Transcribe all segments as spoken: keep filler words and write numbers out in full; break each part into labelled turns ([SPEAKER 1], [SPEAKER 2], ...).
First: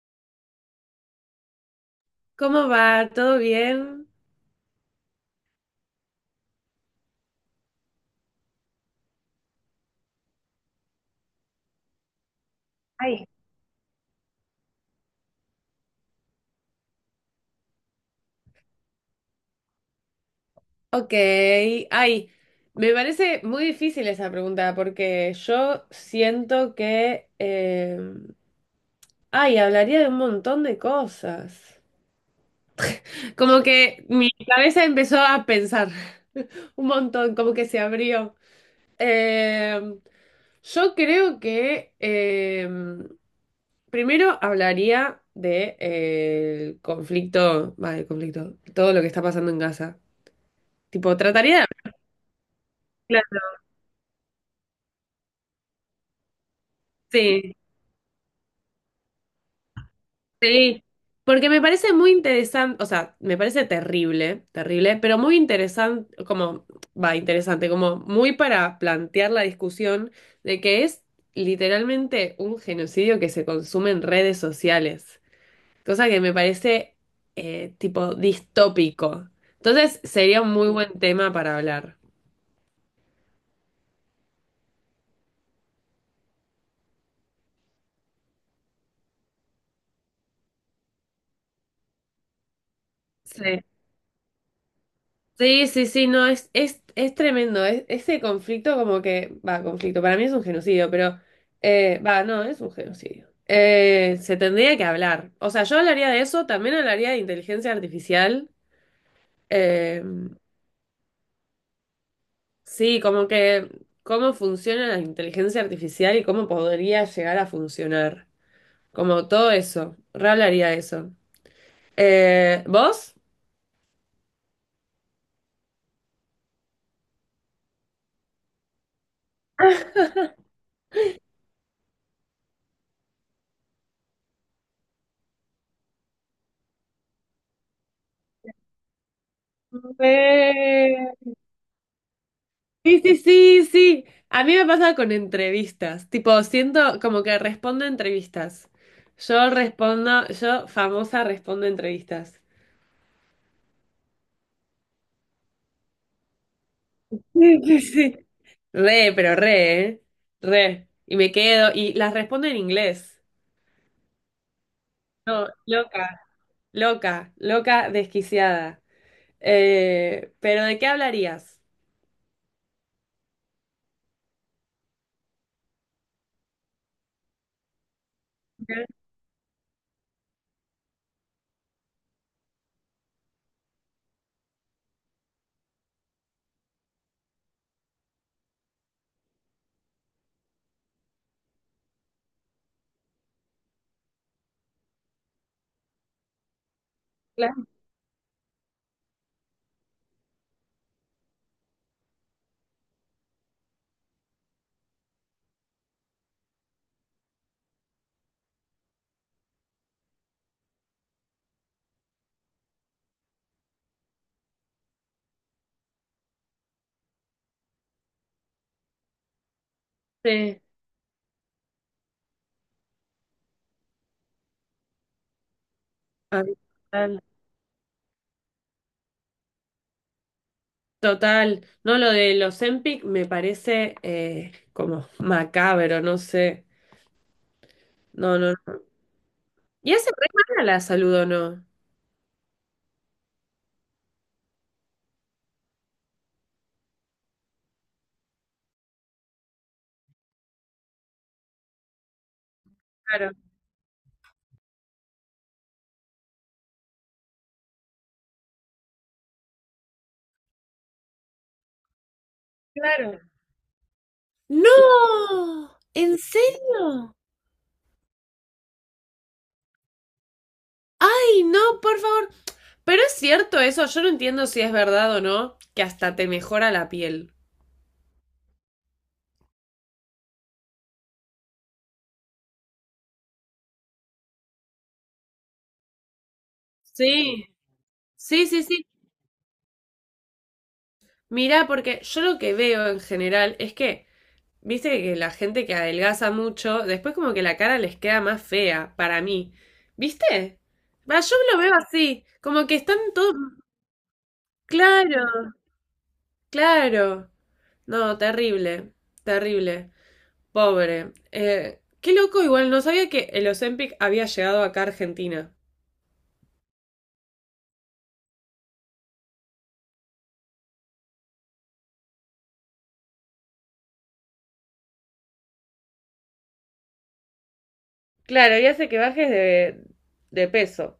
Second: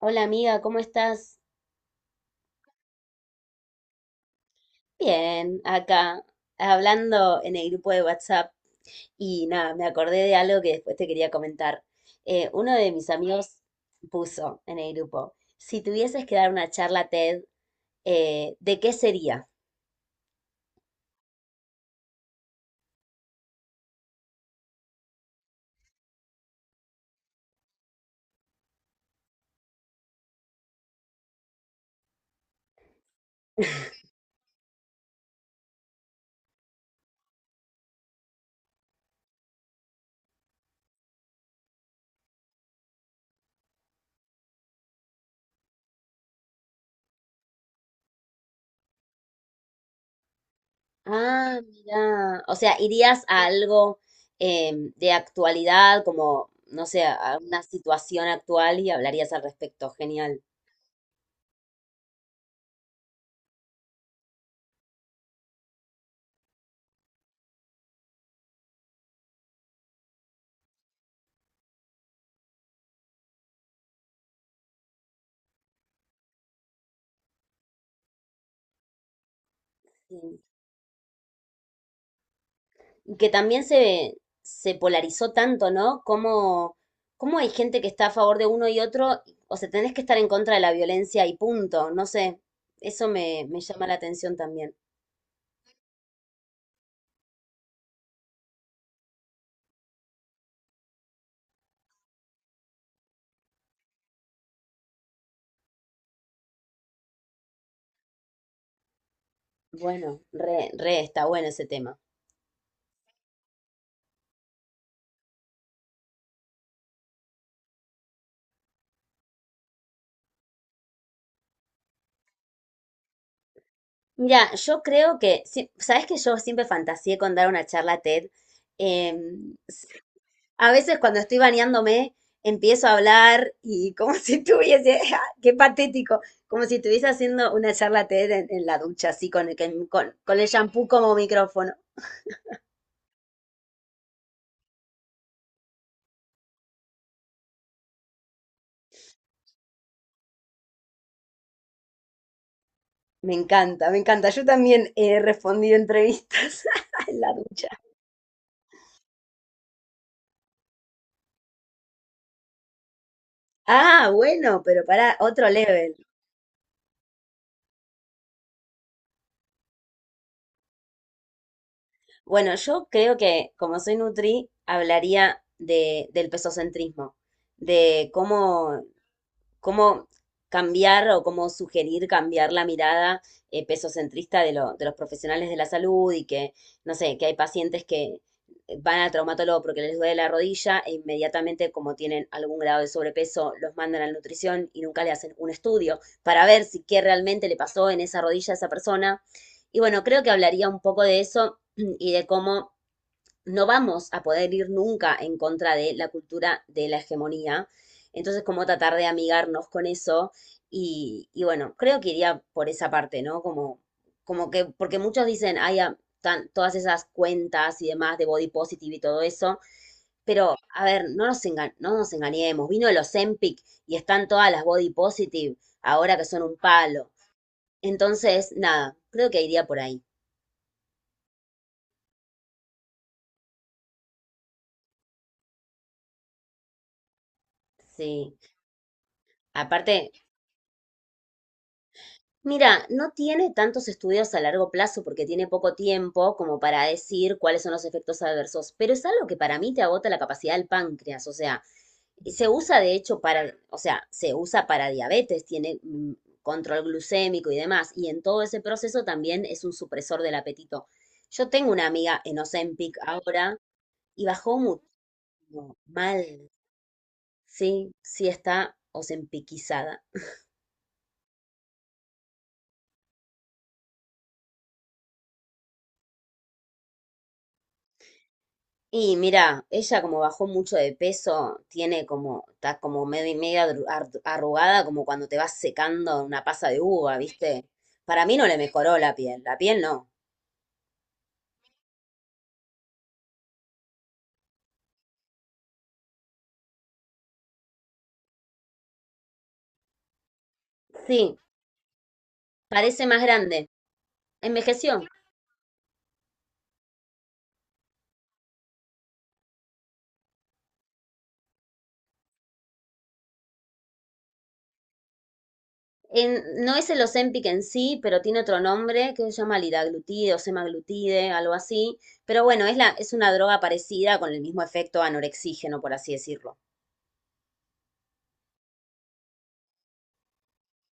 [SPEAKER 1] Hola amiga, ¿cómo estás?
[SPEAKER 2] ¿Cómo va? ¿Todo bien?
[SPEAKER 1] Bien, acá, hablando en el grupo de WhatsApp y nada, me acordé de algo que después te quería comentar. Eh, uno de mis
[SPEAKER 2] Ay,
[SPEAKER 1] amigos puso en el grupo, si tuvieses que dar una charla T E D, eh, ¿de qué sería?
[SPEAKER 2] ok. Ay, me parece muy difícil esa pregunta porque yo siento que... eh, ay, hablaría de un montón de cosas. Como que mi cabeza empezó a pensar un montón, como que se abrió. Eh, yo creo que eh, primero hablaría de, eh, el conflicto, va, el conflicto, todo lo que está pasando en Gaza. Tipo,
[SPEAKER 1] Ah,
[SPEAKER 2] trataría de
[SPEAKER 1] mira. O sea, irías
[SPEAKER 2] hablar.
[SPEAKER 1] a algo em, de actualidad, como, no sé, a
[SPEAKER 2] Sí,
[SPEAKER 1] una situación actual y hablarías al respecto. Genial.
[SPEAKER 2] sí, porque me parece muy interesante, o sea, me parece terrible, terrible, pero muy interesante, como, va, interesante, como muy para plantear la discusión de que es literalmente un genocidio que se consume en redes sociales, cosa que me parece eh, tipo distópico. Entonces
[SPEAKER 1] Sí.
[SPEAKER 2] sería un muy buen tema para hablar.
[SPEAKER 1] Y que también se, se polarizó tanto, ¿no? Como, cómo hay gente que está a favor de uno y otro, o sea, tenés que estar en contra de la violencia y punto. No sé, eso me, me
[SPEAKER 2] Sí.
[SPEAKER 1] llama la atención también.
[SPEAKER 2] Sí, sí, sí, no, es, es, es tremendo. Es, ese conflicto como que, va, conflicto, para mí es un genocidio, pero, eh, va, no, es un genocidio. Eh, se tendría que hablar. O sea, yo hablaría de eso, también hablaría de inteligencia artificial. Eh,
[SPEAKER 1] Bueno, re, re, está bueno ese tema.
[SPEAKER 2] sí, como que cómo funciona la inteligencia artificial y cómo podría llegar a funcionar. Como todo eso, re hablaría de eso. Eh, ¿vos?
[SPEAKER 1] Mira, yo creo que, sí, sabes que yo siempre fantaseé con dar una charla T E D. Em, s- a veces cuando estoy bañándome, empiezo a hablar y como si estuviese, ¡ah! Qué patético, como si estuviese haciendo una charla T E D en, en la ducha, así con el, que- con, con el shampoo
[SPEAKER 2] Re.
[SPEAKER 1] como micrófono.
[SPEAKER 2] Sí, sí, sí, sí. A mí me pasa con entrevistas. Tipo, siento como que respondo a entrevistas. Yo respondo, yo famosa respondo a entrevistas.
[SPEAKER 1] Me encanta, me encanta. Yo también he respondido entrevistas en la
[SPEAKER 2] Sí,
[SPEAKER 1] ducha.
[SPEAKER 2] sí, sí. Re, pero re, ¿eh? Re. Y me quedo, y las respondo en inglés.
[SPEAKER 1] Ah, bueno, pero para
[SPEAKER 2] No,
[SPEAKER 1] otro level.
[SPEAKER 2] loca, loca, loca, desquiciada. Eh, pero ¿de qué hablarías?
[SPEAKER 1] Bueno, yo creo que como soy nutri, hablaría de, del pesocentrismo, de cómo
[SPEAKER 2] Sí.
[SPEAKER 1] cómo cambiar o cómo sugerir cambiar la mirada eh, pesocentrista de, lo- de los profesionales de la salud y que, no sé, que hay pacientes que eh, van al traumatólogo porque les duele la rodilla e inmediatamente, como tienen algún grado de sobrepeso, los mandan a la nutrición y nunca le hacen un estudio para ver si qué realmente le
[SPEAKER 2] Claro.
[SPEAKER 1] pasó en esa rodilla a esa persona. Y bueno, creo que hablaría un poco de eso y de cómo no vamos a poder ir nunca en contra de la cultura de la hegemonía. Entonces, como tratar de amigarnos con eso. Y, y bueno, creo que iría por esa parte, ¿no? Como, como que, porque muchos dicen, hay todas esas cuentas y demás de body positive y todo eso. Pero,
[SPEAKER 2] Sí.
[SPEAKER 1] a ver, no nos, enga- no nos engañemos. Vino el Ozempic y están todas las body positive ahora que son un palo.
[SPEAKER 2] Ah,
[SPEAKER 1] Entonces, nada, creo que iría por ahí.
[SPEAKER 2] total, no, lo de los Empic me parece eh, como macabro, no sé.
[SPEAKER 1] Sí.
[SPEAKER 2] No, no, no. ¿Y
[SPEAKER 1] Aparte,
[SPEAKER 2] hace re mal a la salud o no?
[SPEAKER 1] mira, no tiene tantos estudios a largo plazo porque tiene poco tiempo como para decir cuáles son los efectos adversos, pero es algo que para mí te agota la capacidad del páncreas, o sea, se usa de hecho
[SPEAKER 2] Claro.
[SPEAKER 1] para, o sea, se usa para diabetes, tiene mm, control glucémico y demás, y en todo ese proceso también es un supresor del apetito. Yo tengo una amiga en Ozempic
[SPEAKER 2] Claro.
[SPEAKER 1] ahora y bajó
[SPEAKER 2] ¡No!
[SPEAKER 1] muchísimo,
[SPEAKER 2] ¿En
[SPEAKER 1] mal,
[SPEAKER 2] serio?
[SPEAKER 1] sí, sí está ozempicizada.
[SPEAKER 2] ¡Ay, no, por favor! Pero es cierto eso, yo no entiendo si es verdad o no, que hasta te mejora la piel.
[SPEAKER 1] Y mira, ella como bajó mucho de peso, tiene como, está como medio y media arru- ar- arrugada, como cuando te vas secando una pasa de uva,
[SPEAKER 2] Sí,
[SPEAKER 1] ¿viste? Para mí no
[SPEAKER 2] sí,
[SPEAKER 1] le
[SPEAKER 2] sí, sí.
[SPEAKER 1] mejoró la piel, la piel no.
[SPEAKER 2] Mirá, porque yo lo que veo en general es que viste que la gente que adelgaza mucho, después como que la cara les queda más fea, para mí. ¿Viste? Va, yo
[SPEAKER 1] Sí,
[SPEAKER 2] lo veo así, como que están
[SPEAKER 1] parece más
[SPEAKER 2] todos...
[SPEAKER 1] grande. Envejeció.
[SPEAKER 2] Claro, claro. No, terrible, terrible. Pobre. Eh, qué loco, igual no sabía que el Ozempic había llegado acá a Argentina.
[SPEAKER 1] En- no es el Ozempic en sí, pero tiene otro nombre que se llama liraglutide o semaglutide, algo así. Pero bueno, es la, es una droga parecida con el mismo efecto anorexígeno, por así decirlo.
[SPEAKER 2] Claro, y hace que bajes de, de peso.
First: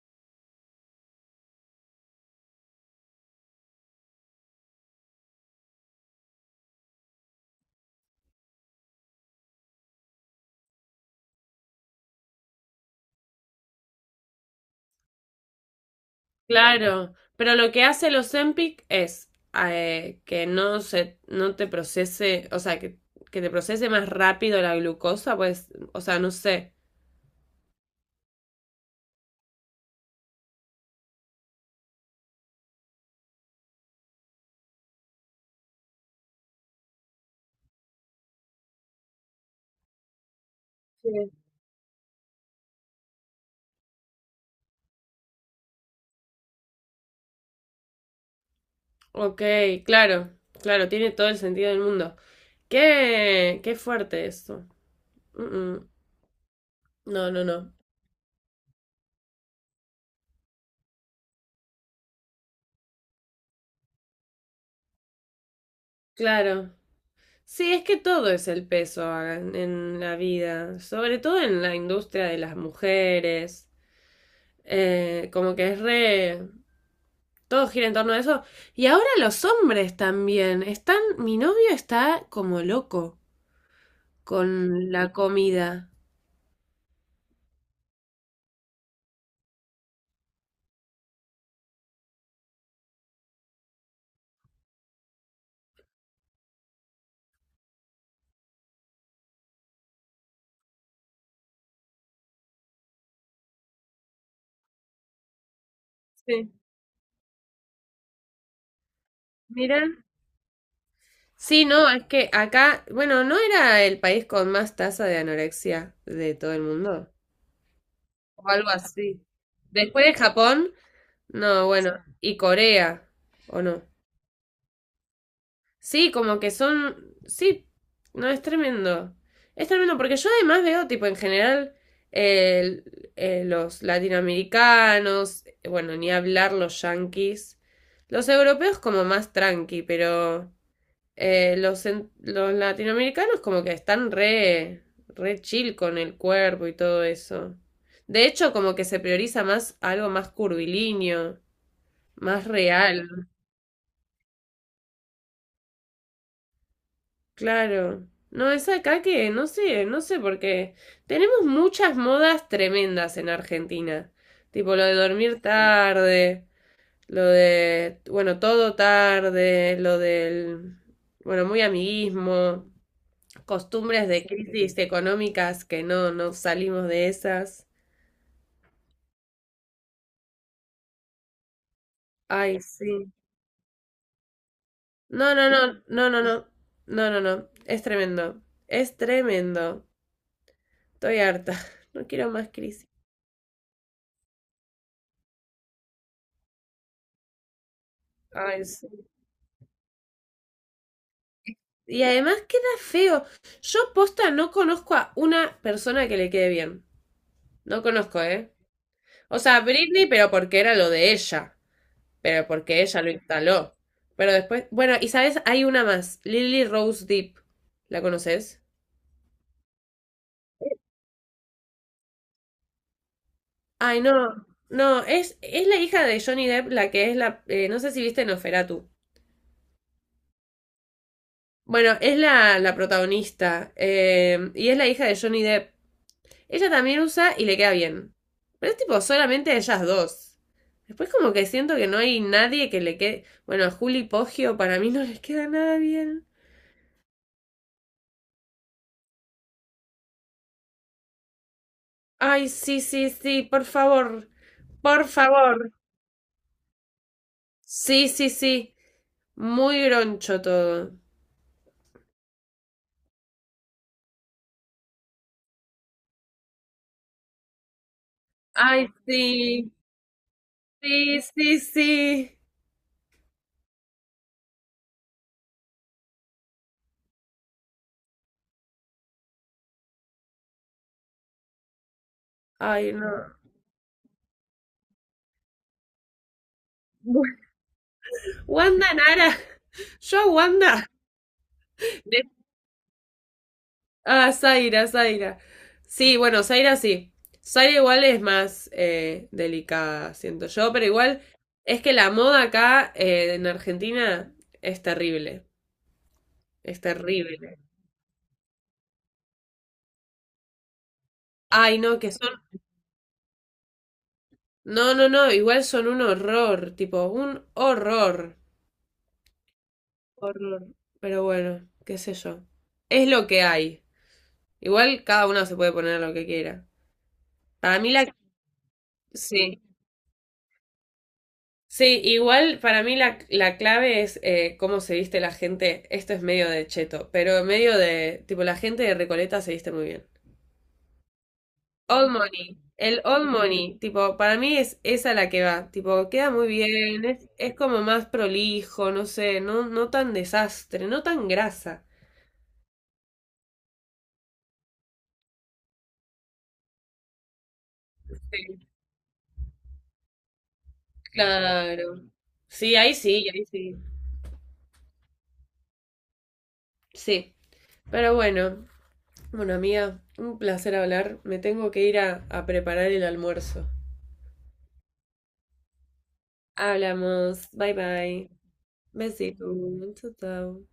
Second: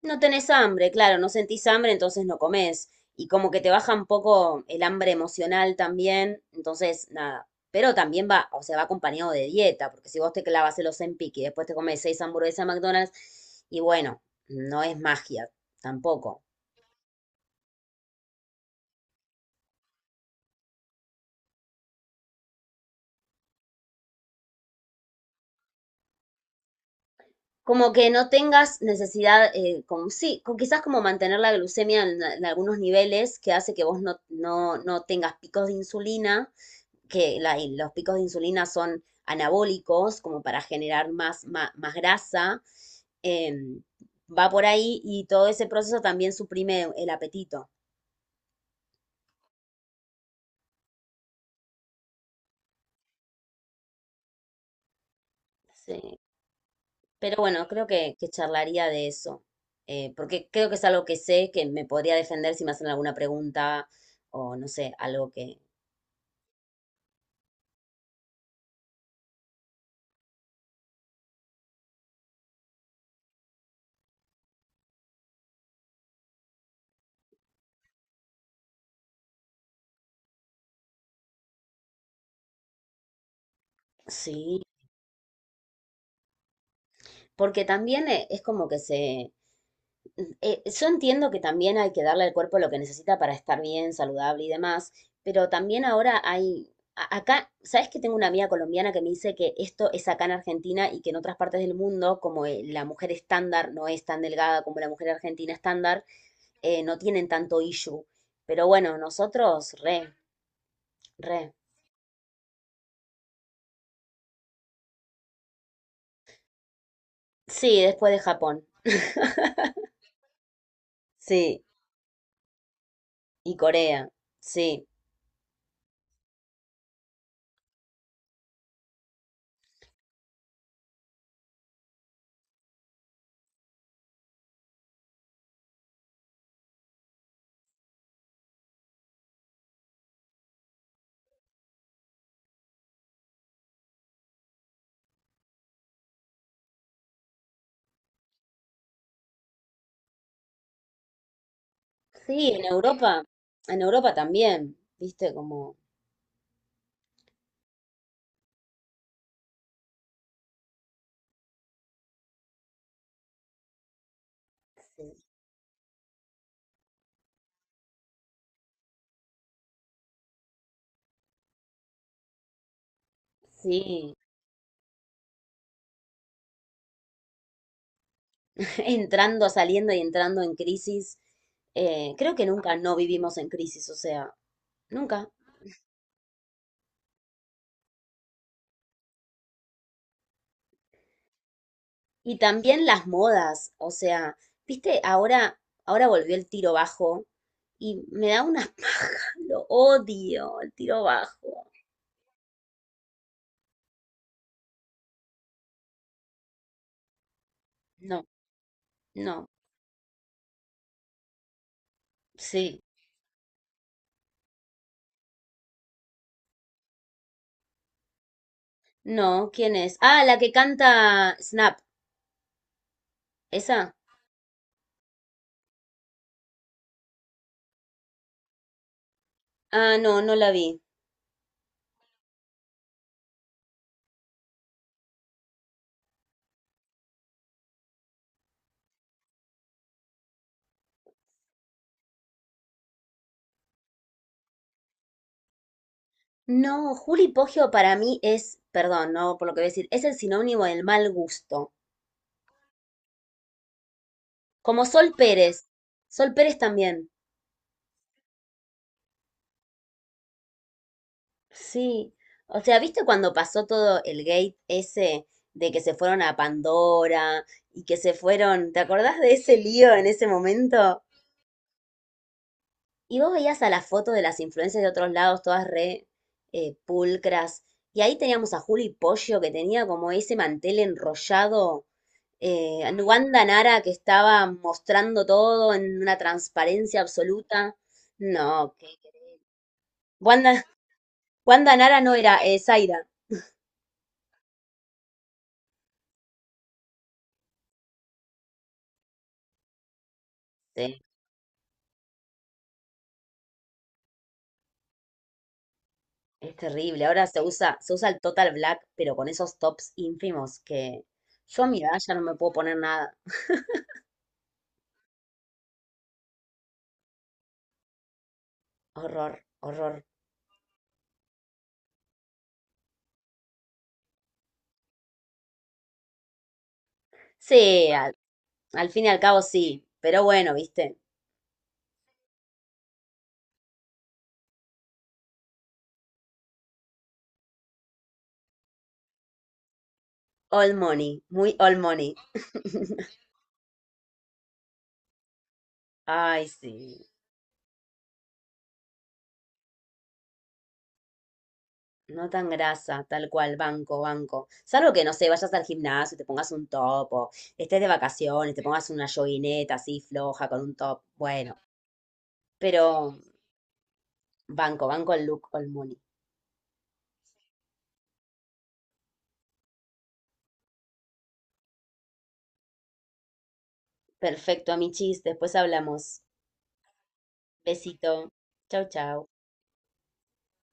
[SPEAKER 1] No tenés hambre, claro, no sentís hambre, entonces no comés. Y como que te baja un poco el hambre emocional también, entonces nada. Pero también va, o sea, va acompañado de dieta, porque si vos te clavas el Ozempic y después te comes seis hamburguesas de McDonald's, y bueno, no es magia tampoco.
[SPEAKER 2] Claro, pero lo que hace el Ozempic es eh, que no se, no te procese, o sea, que, que te procese más rápido la glucosa, pues, o sea, no sé.
[SPEAKER 1] Como que no tengas necesidad, eh, como, sí, con, quizás como mantener la glucemia en, en algunos niveles que hace que vos no, no, no tengas picos de insulina que la- los picos de insulina son anabólicos, como para generar
[SPEAKER 2] Sí.
[SPEAKER 1] más, más más grasa, em, va por ahí y todo ese proceso también suprime el apetito.
[SPEAKER 2] Ok, claro, claro, tiene todo el sentido del mundo. Qué, qué fuerte eso. Mm, mm.
[SPEAKER 1] Sí.
[SPEAKER 2] No,
[SPEAKER 1] Pero
[SPEAKER 2] no,
[SPEAKER 1] bueno,
[SPEAKER 2] no.
[SPEAKER 1] creo que, que charlaría de eso, eh, porque creo que es algo que sé que me podría defender si me hacen alguna pregunta o no sé, algo que...
[SPEAKER 2] Claro. Sí, es que todo es el peso a- en la vida, sobre todo en la industria de las mujeres. Eh, como que es re... Todo gira en torno a eso. Y ahora los hombres también. Están, mi novio está como loco
[SPEAKER 1] Sí,
[SPEAKER 2] con la comida.
[SPEAKER 1] porque también eh, es como que se... Eh, yo entiendo que también hay que darle al cuerpo lo que necesita para estar bien, saludable y demás, pero también ahora hay, a- acá, ¿sabes que tengo una amiga colombiana que me dice que esto es acá en Argentina y que en otras partes del mundo, como eh, la mujer estándar no es tan delgada como la mujer argentina estándar,
[SPEAKER 2] Sí,
[SPEAKER 1] eh, no tienen tanto issue? Pero bueno, nosotros,
[SPEAKER 2] mira.
[SPEAKER 1] re, re.
[SPEAKER 2] Sí, no, es que acá, bueno, ¿no era el país con más tasa de anorexia de todo el mundo?
[SPEAKER 1] Sí, después de
[SPEAKER 2] O
[SPEAKER 1] Japón,
[SPEAKER 2] algo así. Después de Japón,
[SPEAKER 1] sí,
[SPEAKER 2] no, bueno, y Corea,
[SPEAKER 1] y
[SPEAKER 2] ¿o no?
[SPEAKER 1] Corea, sí.
[SPEAKER 2] Sí, como que son. Sí, no, es tremendo. Es tremendo, porque yo además veo, tipo, en general, el- eh, los latinoamericanos, bueno, ni hablar los yanquis. Los europeos como más tranqui, pero eh, los, en- los latinoamericanos como que están re, re chill con el cuerpo y todo eso. De hecho, como que se prioriza más algo más curvilíneo, más
[SPEAKER 1] Sí, en Europa,
[SPEAKER 2] real.
[SPEAKER 1] en Europa también, viste, como...
[SPEAKER 2] Claro. No, es acá que no sé, no sé por qué. Tenemos muchas modas tremendas en Argentina. Tipo lo de dormir, sí, tarde, lo de, bueno, todo tarde, lo del, bueno, muy amiguismo, costumbres
[SPEAKER 1] Sí,
[SPEAKER 2] de crisis económicas que no, no salimos de esas.
[SPEAKER 1] entrando, saliendo y entrando en crisis. Eh, creo que
[SPEAKER 2] Ay,
[SPEAKER 1] nunca no
[SPEAKER 2] sí.
[SPEAKER 1] vivimos en crisis, o sea,
[SPEAKER 2] No,
[SPEAKER 1] nunca.
[SPEAKER 2] no, no, no, no, no. No, no, no. Es tremendo. Es tremendo. Estoy harta. No quiero
[SPEAKER 1] Y
[SPEAKER 2] más
[SPEAKER 1] también
[SPEAKER 2] crisis.
[SPEAKER 1] las modas, o sea, viste, ahora, ahora volvió el tiro bajo y me da
[SPEAKER 2] Ay,
[SPEAKER 1] una
[SPEAKER 2] sí.
[SPEAKER 1] paja, lo odio, el tiro bajo.
[SPEAKER 2] Y además queda feo. Yo posta no conozco a una persona que le quede bien. No
[SPEAKER 1] No,
[SPEAKER 2] conozco, ¿eh? O
[SPEAKER 1] no,
[SPEAKER 2] sea, Britney, pero porque era lo de ella. Pero porque
[SPEAKER 1] sí,
[SPEAKER 2] ella lo instaló. Pero después, bueno, y sabes, hay una más, Lily Rose Depp. ¿La conoces?
[SPEAKER 1] no, ¿quién es? Ah, la que canta Snap, esa.
[SPEAKER 2] Ay, no, no, es, es la hija de Johnny Depp, la que es la, eh, no sé si viste Noferatu.
[SPEAKER 1] Ah, no, no la vi.
[SPEAKER 2] Bueno, es la, la protagonista, eh, y es la hija de Johnny Depp. Ella también usa y le queda bien. Pero es tipo solamente ellas dos. Después como que siento que no hay nadie que le quede... Bueno, a Juli Poggio para mí no les queda nada bien.
[SPEAKER 1] No, Juli Poggio para mí es, perdón, no por lo que voy a decir, es el sinónimo del mal gusto.
[SPEAKER 2] Ay, sí, sí, sí, por favor.
[SPEAKER 1] Como
[SPEAKER 2] Por
[SPEAKER 1] Sol Pérez.
[SPEAKER 2] favor.
[SPEAKER 1] Sol Pérez también.
[SPEAKER 2] Sí, sí, sí. Muy groncho todo.
[SPEAKER 1] Sí. O sea, ¿viste cuando pasó todo el gate ese de que se fueron a Pandora y que se fueron? ¿Te
[SPEAKER 2] Ay,
[SPEAKER 1] acordás de ese
[SPEAKER 2] sí.
[SPEAKER 1] lío en ese momento?
[SPEAKER 2] Sí, sí, sí.
[SPEAKER 1] Y vos veías a las fotos de las influencias de otros lados, todas re eh, pulcras. Y ahí teníamos a Juli Pollo, que tenía como ese mantel enrollado. Eh, a
[SPEAKER 2] Ay, no.
[SPEAKER 1] Wanda Nara, que estaba mostrando todo en una transparencia absoluta. No, que
[SPEAKER 2] Wanda Nara. Yo a
[SPEAKER 1] Wanda
[SPEAKER 2] Wanda.
[SPEAKER 1] Wanda Nara no era, eh, Zaira.
[SPEAKER 2] Ah, Zaira, Zaira. Sí, bueno, Zaira sí. Zaira igual es más eh, delicada, siento yo, pero
[SPEAKER 1] Sí,
[SPEAKER 2] igual es que la moda acá eh, en Argentina es terrible,
[SPEAKER 1] es
[SPEAKER 2] es
[SPEAKER 1] terrible. Ahora se
[SPEAKER 2] terrible.
[SPEAKER 1] usa, se usa el total black, pero con esos tops ínfimos que yo a
[SPEAKER 2] Ay,
[SPEAKER 1] mi edad
[SPEAKER 2] no, que
[SPEAKER 1] ya no me
[SPEAKER 2] son...
[SPEAKER 1] puedo poner nada.
[SPEAKER 2] No, no, no, igual son un horror, tipo, un horror.
[SPEAKER 1] Horror, horror.
[SPEAKER 2] Horror. Pero bueno, qué sé yo. Es lo que hay. Igual cada uno se puede poner lo que quiera. Para mí
[SPEAKER 1] Sí,
[SPEAKER 2] la...
[SPEAKER 1] al, al fin y al cabo
[SPEAKER 2] Sí.
[SPEAKER 1] sí, pero bueno, viste.
[SPEAKER 2] Sí, igual para mí la, la clave es eh, cómo se viste la gente. Esto es medio de cheto, pero medio de, tipo, la gente de Recoleta se viste muy bien.
[SPEAKER 1] All money, muy all
[SPEAKER 2] Old
[SPEAKER 1] money.
[SPEAKER 2] Money, el Old Money, tipo, para mí es esa la que va, tipo, queda
[SPEAKER 1] Ay,
[SPEAKER 2] muy bien,
[SPEAKER 1] sí.
[SPEAKER 2] es, es como más prolijo, no sé, no, no tan desastre, no tan grasa.
[SPEAKER 1] No tan grasa, tal cual, banco, banco. Salvo que, no sé, vayas al gimnasio, y te pongas un top, o estés de vacaciones, te
[SPEAKER 2] Sí,
[SPEAKER 1] pongas una joguineta así floja con un top. Bueno,
[SPEAKER 2] claro. Sí, ahí
[SPEAKER 1] pero
[SPEAKER 2] sí, ahí sí.
[SPEAKER 1] banco, banco el look all money.
[SPEAKER 2] Sí, pero bueno, bueno, amiga, un placer hablar. Me tengo que ir a, a preparar el almuerzo.
[SPEAKER 1] Perfecto, amichis. Después hablamos.
[SPEAKER 2] Hablamos. Bye
[SPEAKER 1] Besito.
[SPEAKER 2] bye.
[SPEAKER 1] Chau, chau.
[SPEAKER 2] Besito. Chao, chao.